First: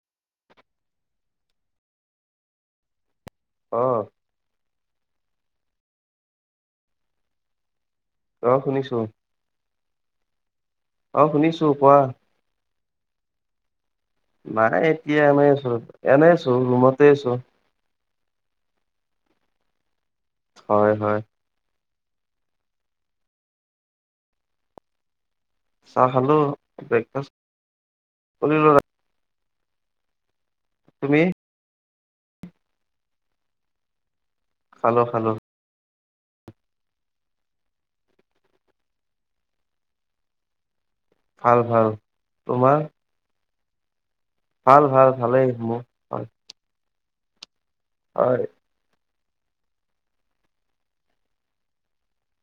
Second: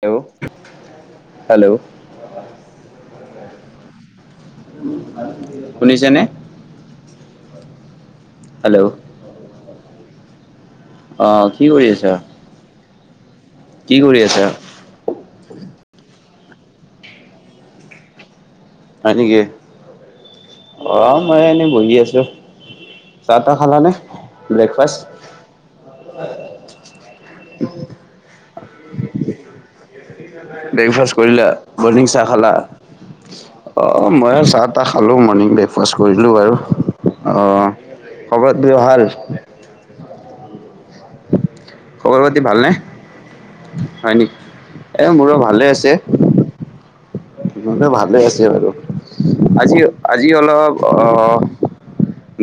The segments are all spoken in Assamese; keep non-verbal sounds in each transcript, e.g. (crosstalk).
হেল্ল' হেল্ল' অহ' শুনিছানে? অহ' শুনিছোঁ। অহ' কি কৰি আছা? কি কৰি আছা নাই এতিয়া এনেই আছোঁ, এনেই ছো ৰুমতে আছোঁ। হয়নেকি, হয়, অ' হয় মই এনে বঢ়ি আছোঁ। য'ত চাহ তাহ খালা নে ব্ৰেকফাষ্ট চাহ খালোঁ ব্ৰেকফাষ্ট কৰিলোঁ ৰাতি ব্ৰেকফাষ্ট কৰিলা, বৰ্ণিং চাহ খালা অ' মই চাহ তাহ খালো খালোঁ, খালো মৰ্ণিং ব্ৰেকফাষ্ট কৰিলোঁ বাৰু, অ' খবৰ টোৰ ভাল? ভাল, ভাল খবৰ পাতি ভালনে তোমাৰ। হয় নেকি, ভাল ভাল এই মোৰো ভালেই ভালে মোৰ আছে। হয়, নহ'লে ভালে হয় আছে বাৰু আজি আজি অলপ অ'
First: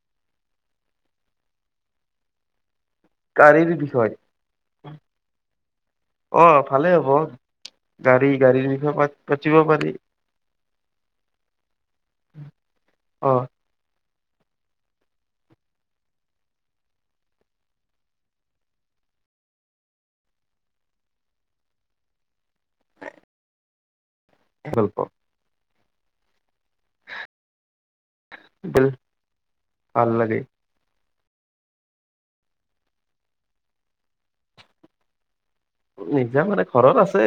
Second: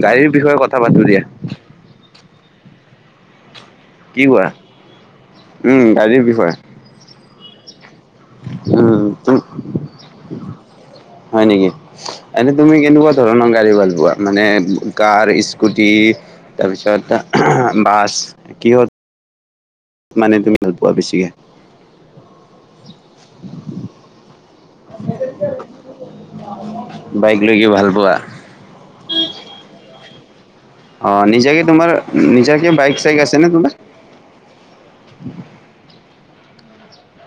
গাড়ীৰ বিষয়ে কথা পাতোঁ দিয়া। গাড়ীৰ বিষয় কি কোৱা উম, গাড়ীৰ বিষয়ে অ', ভালেই হ'ব গাড়ী গাড়ী বিষয়ে পা উম, পাতিব পাৰি। হয় নেকি, এনে তুমি কেনেকুৱা অ', ধৰণৰ গাড়ী ভাল পোৱা? মানে কাৰ, স্কুটি তাৰপিছত বাছ কিহত মানে তুমি ভাল পোৱা বেছিকে? হেলপক বাইক লৈ কি ভাল পোৱা ভাল লাগে অ নিজাকে তোমাৰ নিজাকে বাইক চাইক আছে নেকি নিজা মানে ঘৰত আছে।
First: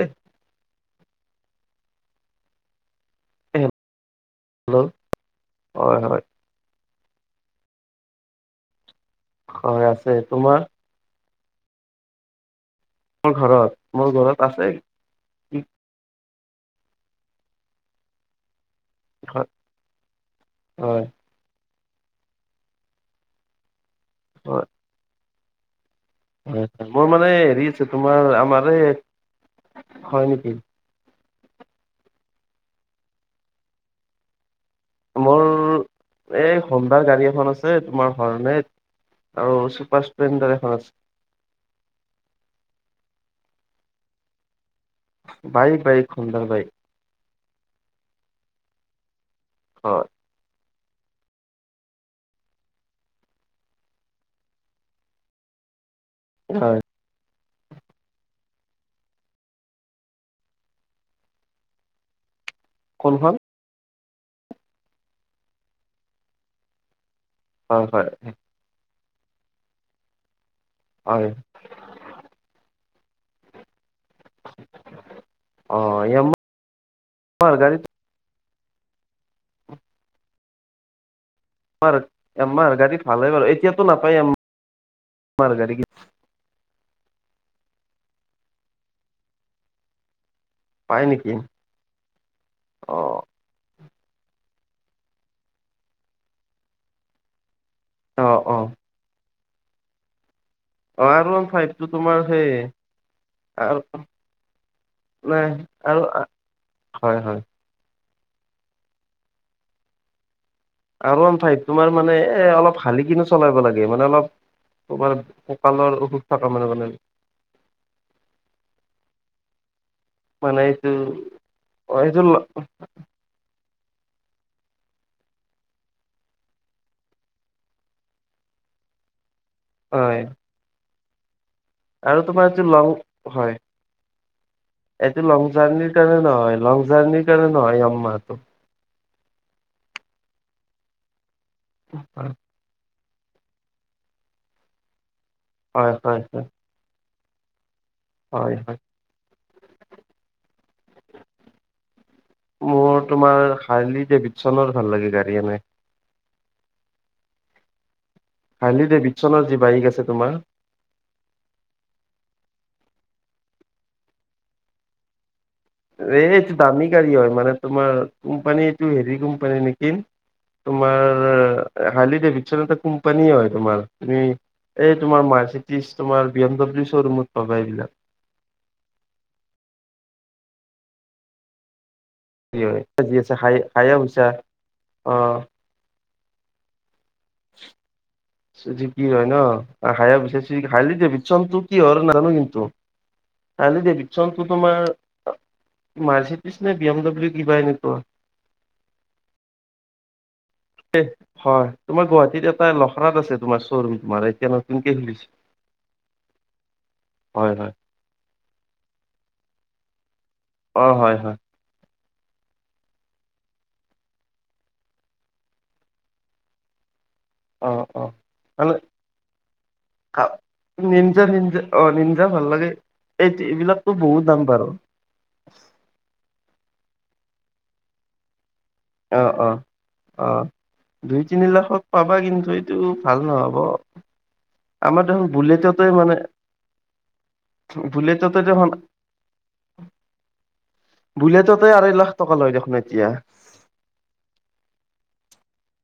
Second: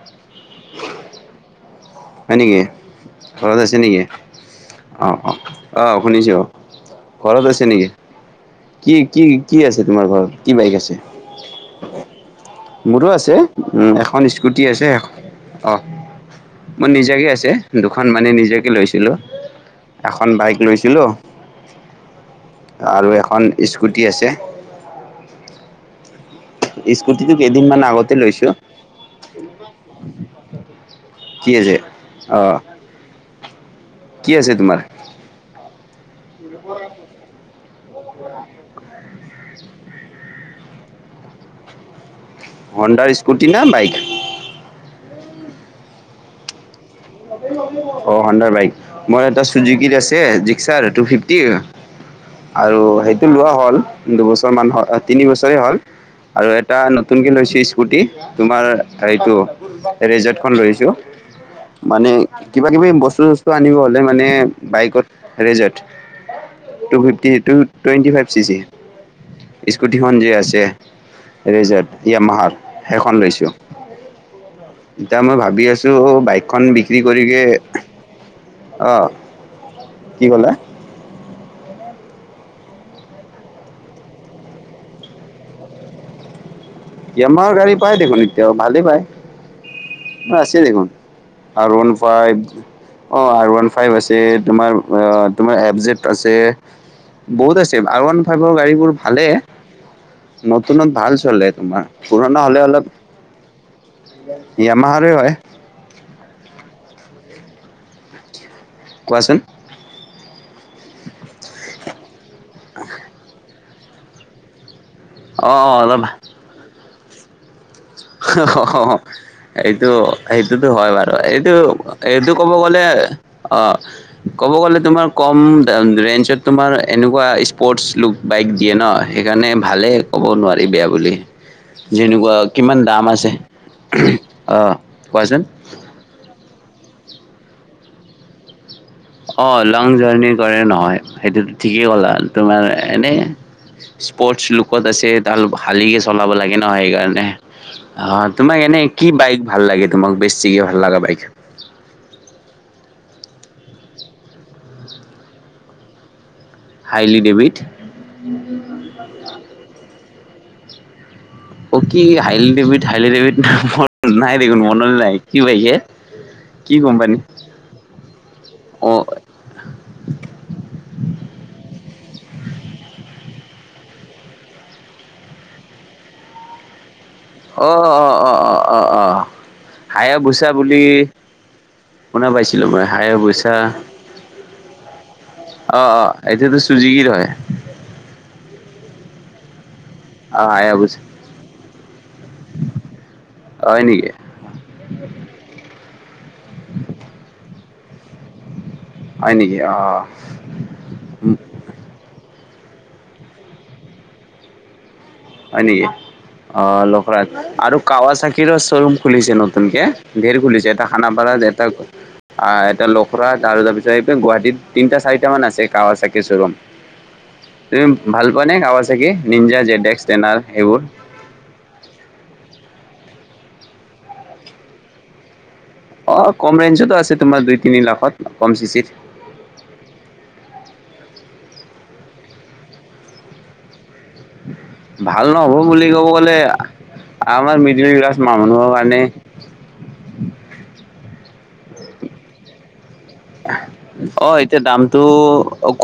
হয় নেকি। ঘৰত আছে নেকি হেল্ল' আহ অ আহ হয়, হয়, শুনিছো অ ঘৰত আছে নেকি কি কি কি আছে তোমাৰ ঘৰত, কি বাইক আছে? (unintelligible) মোৰো মোৰ আছে, ঘৰত মোৰ এখন ঘৰত স্কুটি আছে অ' মোৰ নিজাৰে আছে, দুখন মানে নিজাকে লৈছো। হেল্ল এখন বাইক হয়, লৈছিলো আৰু এখন স্কুটি আছে। হয় হয়, মোৰ মানে স্কুটিটো হেৰি কেইদিনমান আছে, আগতে তোমাৰ লৈছোঁ আমাৰ এই হয় নেকি। কি আছে আহ কি আছে তোমাৰ? মোৰ এই হোণ্ডদাৰ গাড়ী এখন আছে, তোমাৰ কাৰণে আৰু চুপাৰ স্প্লেণ্ডাৰ এখন আছে। হণ্ডাৰ স্কুটি ন বাইক? বাইক বাইক হোণ্ডাৰ বাইক। অ হণ্ডাৰ বাইক, মোৰ এটা চুজুকী হয় আছে টু ফিফটিৰ, আৰু সেইটো লোৱা হ'ল দুবছৰমান তিনিবছৰেই হ'ল। আৰু এটা হয় নতুনকে লৈছিল স্কুটি তোমাৰ সেইটো ৰেজৰ্টখন লৈছোঁ মানে কিবা-কিবি বস্তু কোনখন চস্তু আনিব হলে মানে বাইকত ৰেজট টু ফিফ টি টু হয় হয় টুৱেণ্টি ফাইভ চি চি স্কুটিখন যে আছে। হয় ৰেজাট য়ামাহাৰ সেইখন লৈছোঁ। এতিয়া মই ভাবি অ আছো য়ামাহাৰ বাইকখন বিক্ৰী কৰিকে গাড়ী অহ, কি ক'লা? য়ামাৰ, য়ামাৰ গাড়ীত ভালে হ'ল, এতিয়াতো নাপায় য়ামাৰ গাড়ী। য়ামাহৰ গাড়ী পায় দেখোন এতিয়াও ভালেই পায়। আছিল দেখোন। পাই নেকি আৰ ওৱান ফাইভ, অ আৰ ওৱান ফাইভ আছে তোমাৰ তোমাৰ এফ জেদ আছে, বহুত আছে। ভ, আৰ ওৱান অ ফাইভৰ অ গাড়ীবোৰ ভালে। নতুনত ভাল চলে। তো তোমাৰ পুৰণা সেই, হ'লে অলপ আৰু য়ামাহাৰে হয় নাই আৰু আ হয়, হয়। কোৱাচোন? আৰ ওৱান ফাইভ তোমাৰ মানে এ অলপ শালি কিনে চলাব লাগে, মানে অলপ তোমাৰ অ' অ' কঁকালৰ অলপ অসুখ থকা মানে মানে। হাহ হহ এই, এইটো মানে সেইটোতো এইটো হয় বাৰু। এইটো এইটো ক'ব গলে অ, ক'ব গ'লে তোমাৰ কম ৰেঞ্জত তোমাৰ এনেকুৱা স্পৰ্টছ লুক বাইক দিয়ে ন, সে সেইকাৰণে ভালেই হয় ক'ব নোৱাৰি বেয়া বুলি। আৰু যেনেকুৱা তোমাৰ এইটো কিমান লং দাম আছে হয়, অ এইটো কোৱাচোন লং জাৰ্নি কাৰনে নহয়, লং জাৰ্নি কাৰনে নহয় য়ামহাটো। অ লং জাৰ্ণি কৰে নহয়। সেইটো ঠিকেই ক'লা। হয় তোমাৰ এনে স্পৰ্ট লোকত আছে তাল হয় শালিকে চলাব হয় লাগে ন সেইকাৰণে। হা হয় তোমাক হয় এনে কি বাইক ভাল লাগে তোমাক বেছিকে ভাল লগা বাইক? মোৰ তোমাৰ হাৰ্লি ডেভিডছনৰ ভাল লাগে গাড়ী এনে। হাইলি ডেভিড হাৰ্লি দেভিদচনৰ যি বাইক আছে। তোমাৰ অ' কি হাইলি দেভি হাইলি দেভিত মনত নাই দেখোন মনলৈ নাই। কি বাইকে এই এইটো কি দামী গাড়ী কোম্পানী হয়, মানে তোমাৰ কোম্পানী এইটো অ হেৰি কোম্পানী নেকি। তোমাৰ হালি যে বিশ্ববেংকৰ কোম্পানীয়ে হয় তোমাৰ তুমি এই তোমাৰ মাৰ্চিটিছ তোমাৰ বি এম ডব্লিউৰ শ্বৰুমত পাবা অ এইবিলাক অ অ অ অ অ হায়ে ভুছা বুলি শুনা কি পাইছিলোঁ হয় মই হাই যি অ' আছে বুছা হাইয়া পইচা অ অ' অ'। এইটোতো চুজোকিৰ ৰয় যি কি হয় ন। হায়াৰ বোছা অ (unintelligible) হায়া খালি বুচা যে বিশ্ববেংকৰটো কিহৰ নাজানো কিন্তু হয় (unintelligible) নেকি বিশ্ববেংকৰটো তোমাৰ মাৰ্চিডিছ নে বি এম ডব্লিউ কিবা এনেকুৱা হয় নেকি অহ হয় তোমাৰ গুৱাহাটীত এটা লখৰাত আছে তোমাৰ শ্বৰুম তোমাৰ এতিয়া নতুন হয় নেকি অ লখৰাত হয় হয় আৰু কাৱা চাকিৰো শ্বৰুম খুলিছে নতুনকে গেৰ খুলিছে এটা অ হয় হয় খানাপাৰাত এটা আহ এটা লখৰাট আৰু তাৰপিছত এই গুৱাহাটীত তিনিটা চাৰিটা মান আছে কাৱা চাকি শ্বৰুম অ তুমি অ ভাল পোৱা নে কাৱা চাকি নিঞ্জা জেত এস্ক নিনজা নিনজা অ নিনজা ভালাগে এইট এইবিলাকতো বহুত দাম বাৰু অ কম ৰেঞ্জতো আছে তোমাৰ দুই তিনি লাখত কম চিচিত অহ অহ অহ দুই, তিনি লাখত পাবা কিন্তু এইটো ভাল নহ'ব। আমাৰ ভাল দেখোন নহব বুলেটতে বুলি ক'ব মানে গলে আমাৰ মিদুল ক্লাছ বুলেটতে মানুহৰ কাৰণে বুলটতে আঢ়াই লাখ টকা লয় দেখোন এতিয়া অ এতিয়া দামটো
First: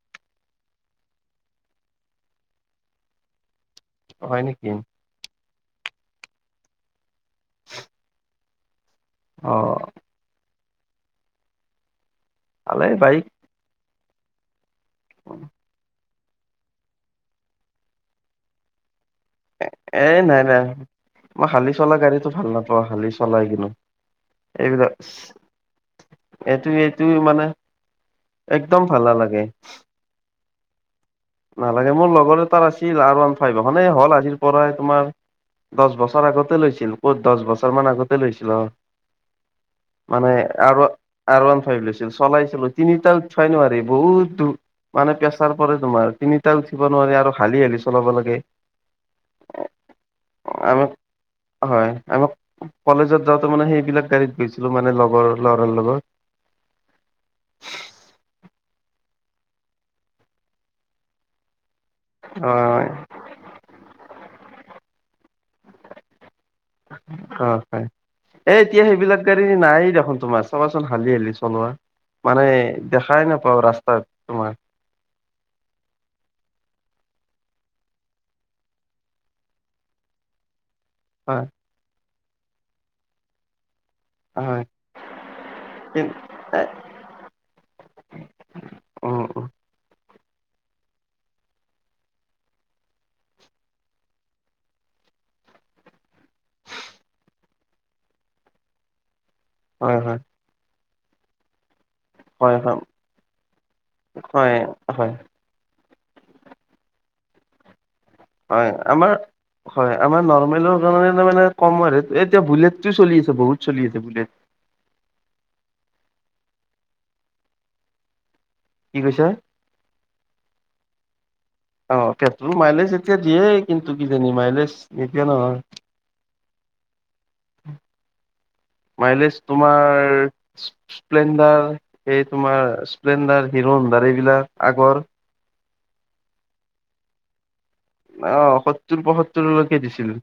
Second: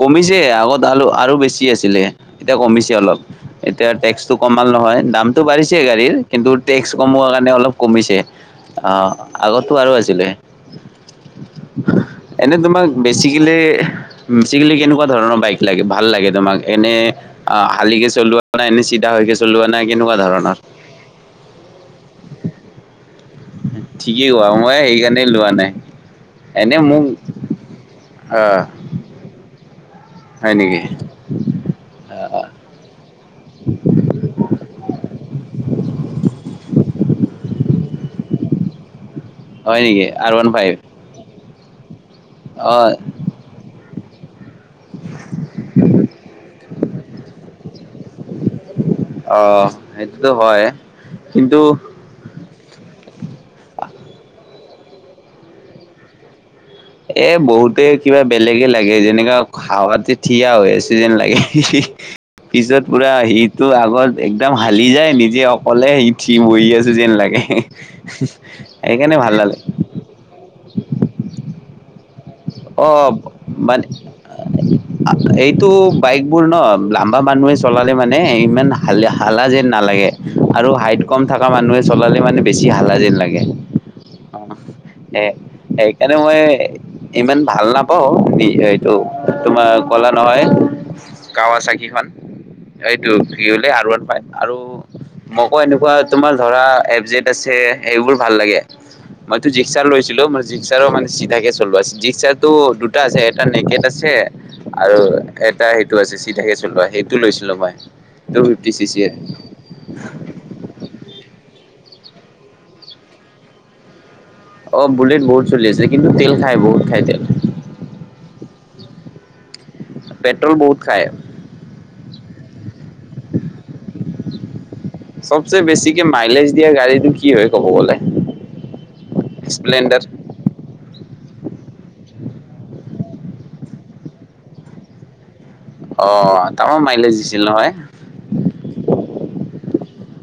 কমিছ ছে আগত আল আৰু বেছি আছিলে এতিয়া কমিছে অলপ এতিয়া টেক্সটো হয় কম ভাল নেকি নহয়। দামটো বাঢ়িছে গাড়ীৰ কিন্তু টেক্স কমোৱাৰ কাৰণে অলপ কমিছে। অহ, আগতো আৰু আছিলে এনে তোমাক ভালেই বাইক বেছিকলে, বেছিকেলে কেনেকুৱা ধৰণৰ বাইক লাগে ভাল লাগে তোমাক এনে আ শালিকী চলোৱা (unintelligible) চলোৱা না এ কেনেকুৱা নাই ধৰণৰ নাই। মই শালি চলা গাড়ীটো ভাল নাপাওঁ। শালি চ চলাই কিনো। ঠিকেই কোৱা মই এইবিলাক সেইকাৰণে লোৱা নাই এইটো, এনে মোক এইটো মানে আহ একদম ভাল নালাগে। হয় নেকি? নালাগে। মোৰ লগৰ আহ, এটা আছিল আৰু আন (unintelligible) হল আজি পৰা তোমাৰ দছ বছৰ আগতে লৈছিল। ক'ত দছ বছৰ দশ মান আগতে লইছিলো, অ, হয় নেকি মানে, আৰ ওৱান ফাইভ আৰু, আৰু সেই লৈছিল, চলাইছিলো অ তিনিটা উথাই নোৱাৰি বহুত মানে পেছাৰ পৰে তোমাৰ। তিনিটা উঠিব নোৱাৰি আৰু হালি হালি চলাব লাগে। অ। হয় আমাক, কিন্তু হয়, আমাক কলেজত যাওঁতে মানে সেইবিলাক গাড়ীত গৈ ছিলো মানে লগৰ ল'ৰাৰ লগত। এ বহুতে কিবা বেলেগে লাগে। যেনেকে হাৱাতে থিয়া হৈ আছে যেন লাগে। অ পিছত পুৰা সিটো আগত একদম হালি যায় নিজে অকলে সি থি মৈ আছে যেন লাগে। অ হয় এ এতিয়া সেইকাৰণে সেইবিলাক ভাল নালাগ ড়ী চলোৱা মানে অ দেখাই নাপাওঁ মান, ৰাস্তাত তোমাৰ এইটো বাইকবোৰ ন লাম্বা মানুহে চলালে মানে ইমান হাল হালা যেন নালাগে। আৰু হাইট কম হয় থকা মানুহে চলালে মানে বেছি হালা যেন লাগে। অ হয় সেইকাৰণে মই ইমান ভাল নাপাও। এইটো উম উম তোমাৰ কলা নহয় কাৱাচাকিখন। এইটো ফিৰ হলে আৰ ৱান পায় আৰু মকৌ এনেকুৱা তোমাৰ ধৰা এফ জট আছে, সেইবোৰ ভাল লাগে। মই তো জিক্সাৰ হয় হয় লৈছিলো। জিক্সাৰো মান চিধাকে চলোৱাছ জিছাটো হয় দুটা আছে এটা নেকেট আছে হয় হয় আৰু হয় এটা টো আ চি চি থাকে চোলোৱা সেইটো লৈছিলো মই। টু ফিফটি হয়। চি চিৰ আমাৰ হয় আমাৰ নৰ্মেলৰ কাৰণে মানে কমৰেট এতিয়া বুলেটটো চলি আছে বহুত চলি আছে বুলেট। অ বুলেট বহুত চলি আছে কিন্তু তেল খায় বহুত খায় তেল। কি কৈছা? পেট্ৰ'ল বহুত খায়। অ পেট্ৰল মাইলেজ এতিয়া দিয়ে কিন্তু কিজানি মাইলেজ এতিয়া চবচে বেছিকে মাইলেজ দিয়া গাড়ীটো কি হয় নহয়। (inaudible) মাইলেজ স্প্লেণ্ডাৰ তোমাৰ স্প্লেণ্ডাৰ এই তোমাৰ স্প্লেণ্ডাৰ হিৰো হডাৰ এইবিলাক আগৰ। অ' তামাম মাইলেজ দিছিল নহয়। অহ, সত্তৰ পয়সত্তৰলৈকে দিছিল।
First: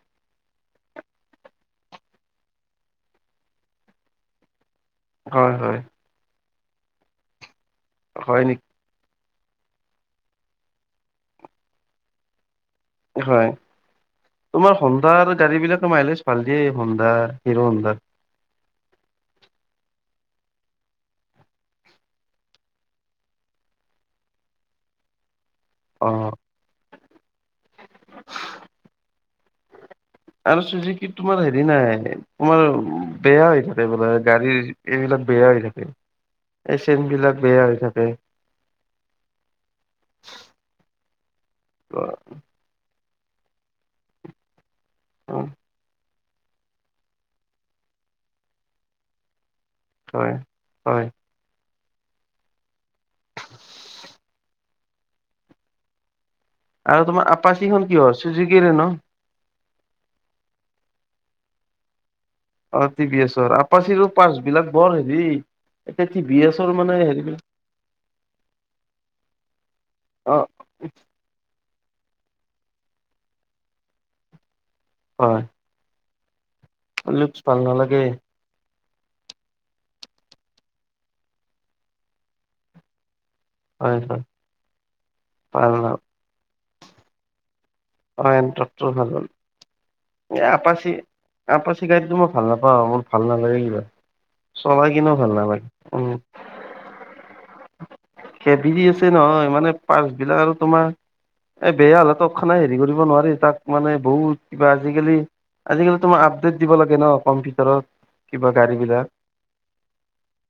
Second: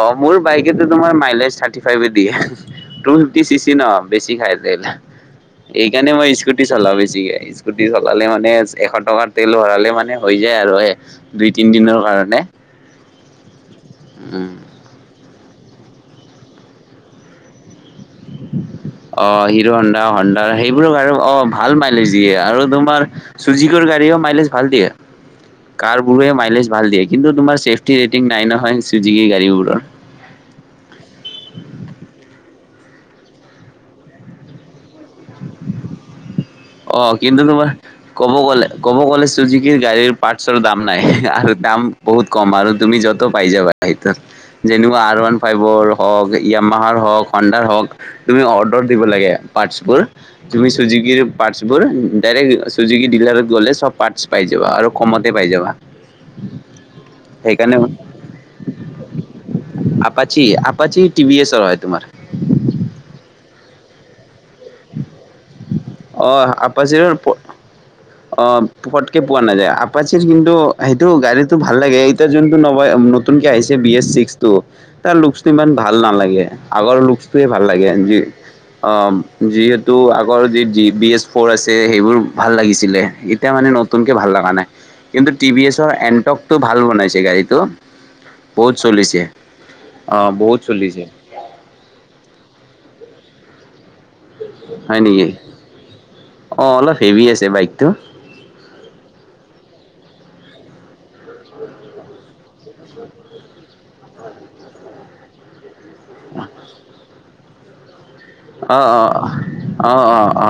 অ' মোৰ বাইকো তোমাৰ মাইলেজ থ্ৰাৰ্টি ফাইভ দিয়ে টু ফ্ৰিফটি চিচি ন বেছি খাই। হয় হয় এই এইকাৰণে মই স্কুটি চলাওঁ বেছিকে। স্কুটি চলালে হয় মানে নেকি এশ টকাত। তেল ভৰালে মানে হৈ যায় আৰু হ দুই তিনি দিনৰ কাৰণে। হয়, উম তোমাৰ সন্ধাৰ গাড়ী বিলাকৰ মাইলেজ ভাল দিয়েই হন্দা, হিৰো হন্দা। অ' হিৰো হন্দা, হন্দা সেইবোৰ আৰু অ' ভাল মাইলেজ দিয়ে আৰু তোমাৰ চুজিকিৰ গাড়ীও মাইলেজ ভাল দিয়ে। কাৰ বোৰে অ' মাইলেজ ভাল দিয়ে, কিন্তু তোমাৰ চেফ্‌টি ৰেটিং নাই নহয় চুজুকি গাড়ীবোৰৰ। আৰু চুজুকি তোমাৰ হেৰি নাই তোমাৰ বেয়া হৈ থাকে বোলে, গাড়ীৰ এইবিলাক বেয়া হৈ থাকে। অ এচেণ্ট বিলাক কিন্তু বেয়া তোমাৰ হৈ থাকে। ক'ব গ'লে, ক'ব গ'লে চুজিকিৰ গাড়ীৰ পাৰ্টছৰ দাম নাই আৰু দাম অ, বহুত কম আৰু তুমি য'ত পাই যাবা সেইটো যেনে আৰ ওৱান ফ্ৰাইভৰ হক য়ামাহৰ হওঁক হনডাৰ হওঁক তুমি অৰ্ডাৰ দিব লাগে পাৰ্টছবোৰ, হয় তুমি হয় চুজিকিৰ যিবোৰৰ ডাৰেক্ট চুজিকিৰ ডিলাৰত গ'লে চ'ব পাৰ্টছ পাই যাবা আৰু কমতে পাই যাবা। আৰু তোমাৰ সেইকাৰণে আপাচিখন কিহৰ চুজোকিৰে ন। আপাচি আপাচি টিভি এচ হয় তোমাৰ অ' টি ভি এছৰ আপাচিৰো পাছ বিলাক বৰ হেৰি এতিয়া টি ভি অহ' এছৰ মানে আপাচিৰো পট হেৰিবিলাক অ' পতকে পোৱা নাযায়, আপাচিৰ অ কিন্তু সেইটো গাড়ীতটো ভাল। ভাল লাগে, এতিয়া যোনটো ন নতুনকে আহিছে বি এছ ছিক্স টু তাৰ হয় লুকটো ইমান ভাল নালাগে। আগৰ লুকচ লুকচটোৱে ভাল লাগে নালাগে জি অ' যিহেতু আগৰ যি বি এছ ফ'ৰ আছে সেইবোৰ ভাল লাগিছিলে। এতিয়া মানে হয় নতুনকৈ হয় ভাল লগা নাই কিন্তু টি ভি ভাল এছৰ ন এণ্টকটো ভাল বনাইছে গাড়ীটো। অ' বহুত এনট্ৰকটো ভাল চলিছে অ' বনাইছে এই বহুত আপচী চলিছে আপচি গাড়ীটো মোক ভাল নাপাওঁ, মোৰ ভাল নালাগে ইমান চলাই হয় কিনেও নেকি ভাল নালাগে উম। অ' অলপ হেভি আছে বাইকটো বিজি আছে নহয় মানে পাৰ্চ বিলাক আৰু তোমাৰ এ বেয়া হ'লে ত খানাই হেৰি কৰিব নোৱাৰি, তাক মানে বহুত কিবা আজিকালি আজিকালি তুমাৰ আপডেট দিব লাগে ন কম্পিউাৰ (unintelligible) অ অ অ অ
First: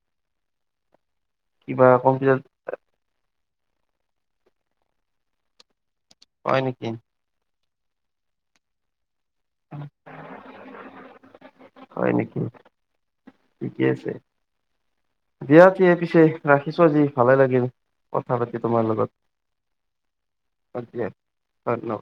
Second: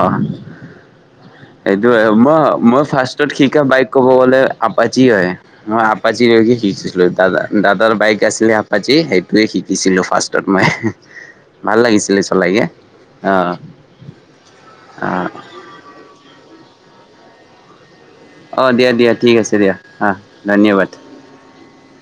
কিবা সেইটো কম্পিউটাৰ মই মই ফাষ্টত শিকা বাইক ক'ব গলে আপচি হয় আপাচি হয় নেকি শিকছিলো দাদা দাদাৰ বাইক আছিলে আাপিচি টোৱে শিকিছিলোঁ ফাৰ্ষ্টত মই ভাল হয় লাগিছিলে নেকি চলাই ঠিকে আছে অ দিয়া পিছ ৰাখিছো আজি ভালে লাগিল। কথা পাতি অ তোমাৰ দিয়া লগত দিয়া ঠিক আছে দিয়া অ ধন্যবাদ দিয়া ধন্যবাদ